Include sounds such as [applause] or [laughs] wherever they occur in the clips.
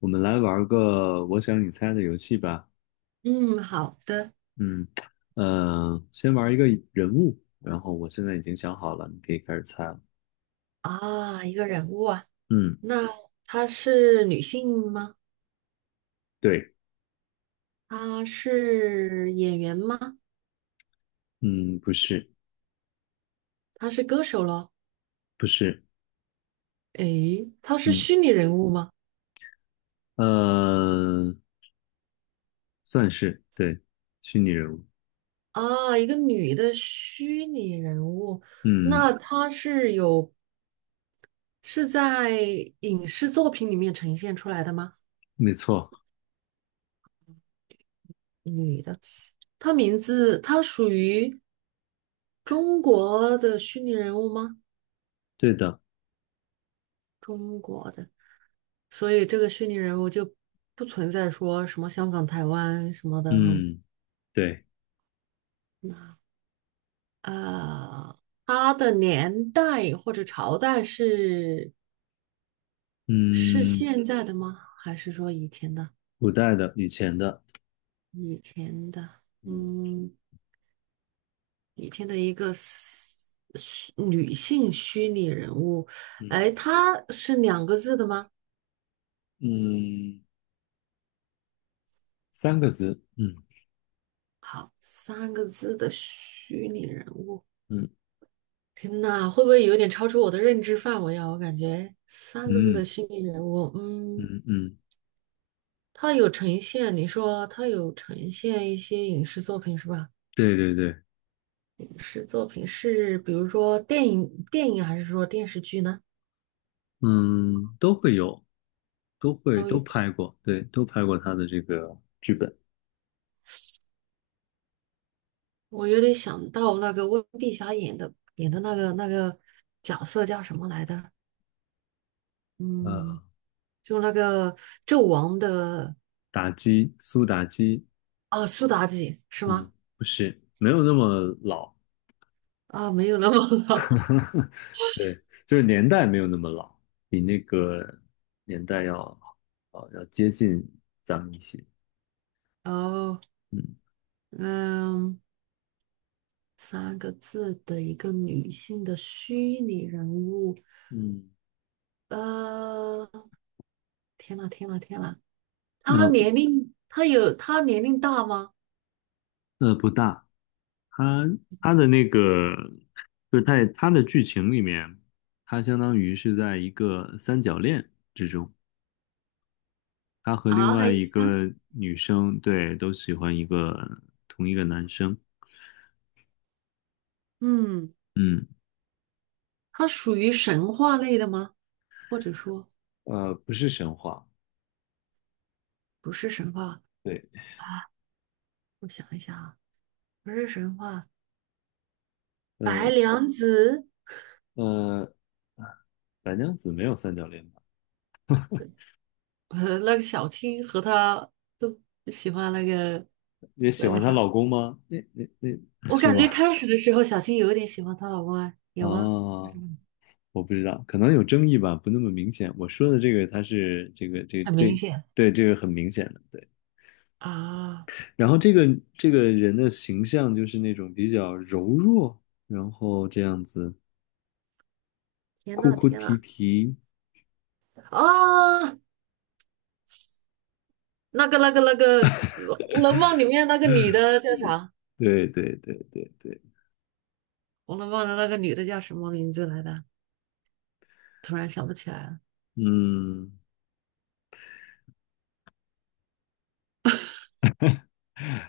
我们来玩个我想你猜的游戏吧。嗯，好的。嗯，先玩一个人物，然后我现在已经想好了，你可以开始猜了。啊，一个人物啊。嗯，那她是女性吗？对，她是演员吗？嗯，不是，她是歌手咯？不是，诶，她是嗯，虚拟人物吗？呃，算是，对，虚拟人物。啊，一个女的虚拟人物。嗯，那她是在影视作品里面呈现出来的吗？没错，女的，她名字她属于中国的虚拟人物吗？对的。中国的。所以这个虚拟人物就不存在说什么香港、台湾什么的哈。嗯，对，呃，它的年代或者朝代是嗯，现在的吗？还是说以前的？古代的，以前的。以前的。嗯嗯，以前的一个 女性虚拟人物。嗯哎，她是两个字的吗？嗯，三个字。嗯三个字的虚拟人物。嗯天呐，会不会有点超出我的认知范围啊？我感觉三个字的嗯虚拟人物。嗯，嗯，他有呈现，你说他有呈现一些影视作品是吧？对对对，影视作品是比如说电影还是说电视剧呢？嗯，都会有，都会都都有。拍过，对，都拍过他的这个剧本。我有点想到那个温碧霞演的那个角色叫什么来的？嗯，呃，就那个纣王的。打击，苏打击，啊，苏妲己是嗯，吗？不是，没有那么老。啊，没有那么老。[laughs] 对，就是年代没有那么老，比那个年代要要接近咱们一些。[laughs] 哦，嗯嗯。三个字的一个女性的虚拟人物。嗯，呃，天呐，天呐，天呐，呃她年龄大吗？不大，他他的那个就是在他的剧情里面，他相当于是在一个三角恋。他和另啊，还外有一三。个女生，对，都喜欢同一个男生。嗯，嗯，她属于神话类的吗？或者说呃，不是神话，不是神话对，啊？我想一想啊，不是神话。白呃娘子，呃，白娘子没有三角恋吧？那个小青和她都喜欢那个也喜那个欢她啥。老公吗？那那我是感吗？觉开始的时候小青有一点喜欢她老公哎，[laughs] 有吗？就啊，是吧我不知道，可能有争议吧，不那么明显。我说的这个，他是这个这很明这显。对这个很明显的，对。啊，然后这个人的形象就是那种比较柔弱，然后这样子天哭呐哭天啼呐。啼，啊，那个红楼梦》里面那个女的叫啥？对对对对对，《红楼梦》的那个女的叫什么名字来的？突然想不起来了。嗯，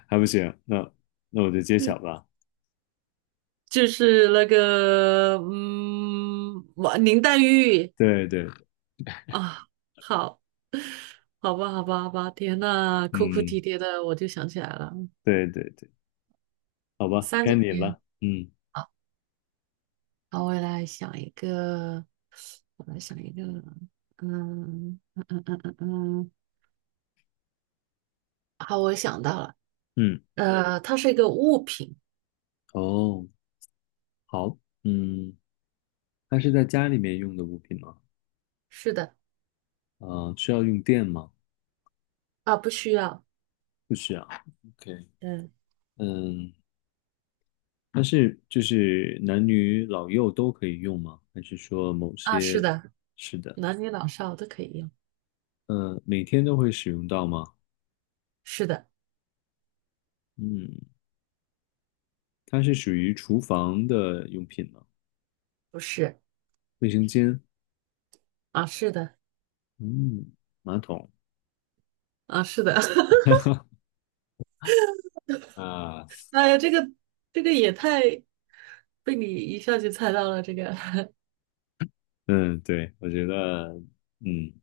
还不行，那我就揭晓吧。就是那个嗯，我林黛玉。对对，啊，好，好吧，好吧，好吧，天呐，哭哭嗯，啼啼的，我就想起来了。对对对，好吧，三该九你年。了。嗯好，好，我来想一个。嗯嗯嗯嗯嗯嗯，好，我想到了。嗯，它是一个物品。哦，好，嗯，它是在家里面用的物品吗？是的。啊、需要用电吗？啊，不需要。不需要。OK,嗯。嗯，但是就是男女老幼都可以用吗？还是说某啊，是些？的。是的，男女老少都可以用。嗯，每天都会使用到吗？是的。嗯，它是属于厨房的用品吗？不是。卫生间，啊，是的。嗯，马桶，啊，是的。[laughs] 啊，哎呀，这个也太被你一下就猜到了，这个。嗯，对，我觉得，嗯，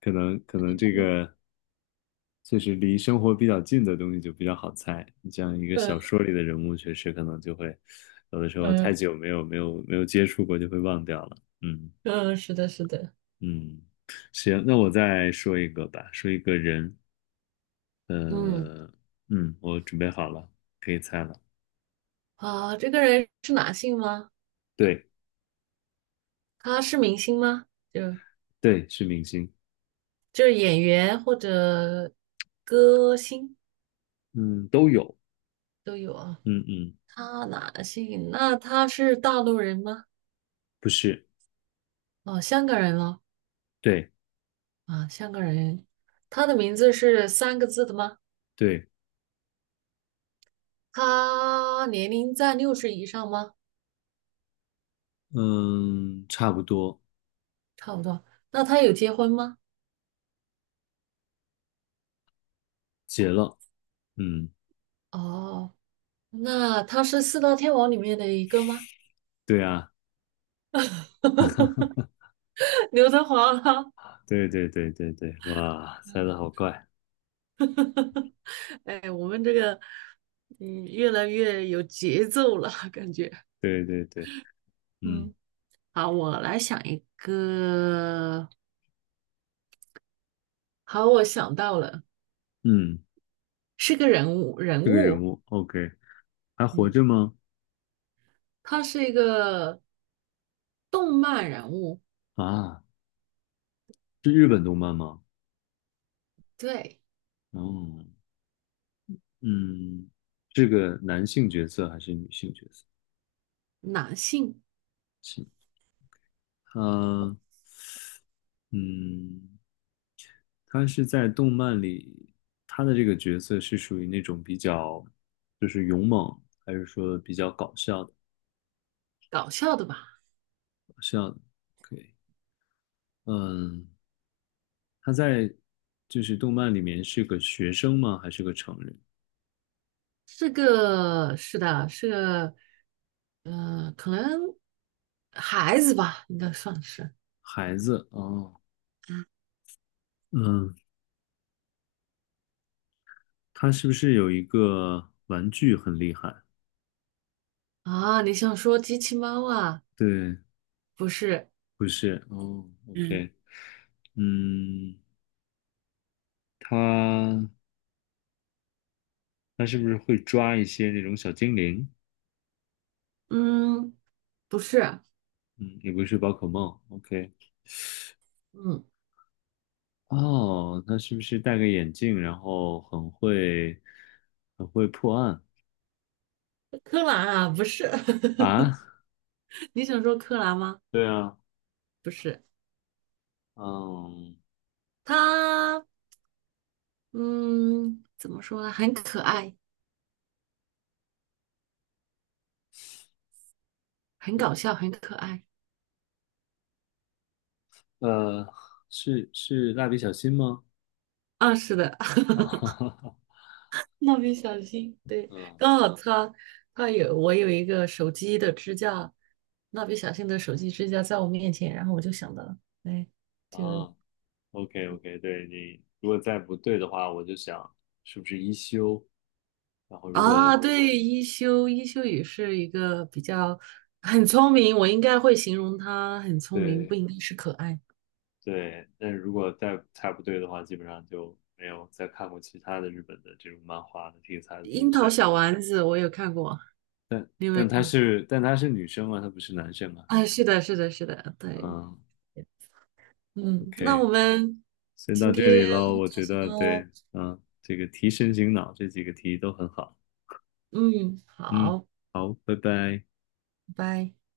可能可能这个就是离生活比较近的东西就比较好猜。你像一 [laughs] 个小嗯说里的人物，确实可能就会有的时候太嗯久没有接触过，就会忘掉了。嗯嗯，是的，是的。嗯，行，那我再说一个吧，说一个人，嗯。呃，嗯，我准备好了，可以猜了。啊，这个人是男性吗？对他是明星吗？就对，是明星，就是演员或者歌星嗯，都有，都有啊。嗯嗯，他男性，那他是大陆人吗？不是，哦，香港人咯。对。啊，香港人。他的名字是三个字的吗？对，他年龄在60以上吗？嗯，差不多，差不多。那他有结婚吗？结了，嗯，哦，那他是四大天王里面的一个吗？对啊，[laughs] 刘德华啦。对对对对对，哇，猜的好快，哎，我们这个，嗯，越来越有节奏了，感觉。对对对，嗯嗯，好，我来想一个。好，我想到了。嗯，是个人物，人这个人物。物，OK,还活嗯，着吗？他是一个动漫人物。啊，是日本动漫吗？对，哦，嗯，是个男性角色还是女性角色？男性。是，他，嗯，他是在动漫里，他的这个角色是属于那种比较，就是勇猛，还是说比较搞笑？的？搞笑的吧？是要的可以。嗯，他在就是动漫里面是个学生吗？还是个成人？是个，是的，是个，可能孩子吧，应该算是孩子哦，嗯，他是不是有一个玩具很厉害？啊。你想说机器猫啊？对，不是。不是哦嗯，，OK,嗯，他他是不是会抓一些那种小精灵？嗯。不是。嗯，也不是宝可梦，OK。嗯。哦，他是不是戴个眼镜，然后很会破案柯南啊，不是。啊？[laughs] [laughs] 你想说柯南吗？对啊，不是。嗯。他，嗯，怎么说呢？很可爱，很搞笑，很可爱。呃，是蜡笔小新吗？啊，是的。啊哈哈哈 [laughs] 蜡笔，OK,小新，对，嗯刚好他他有我有一个手机的支架。蜡笔小新的手机支架在我面前，然后我就想到了。哎，就啊，OK OK,对你如果再不对的话，我就想是不是一休，然后如果啊，对。一休也是一个很聪明。我应该会形容他很聪明，对不应该是可爱。对，但是如果再不对的话，基本上就没有再看过其他的日本的这种漫画的题材的樱东西桃了。小丸子我有看过，但你有没有但她看过？是但她是女生啊，她不是男生啊。啊，是的，是的，是的，对。嗯嗯，那，OK,我们先到今这里天很喽，我开觉心得对，哦。嗯，这个提神醒脑这几个题都很好。嗯，嗯，好，好，拜拜。拜拜。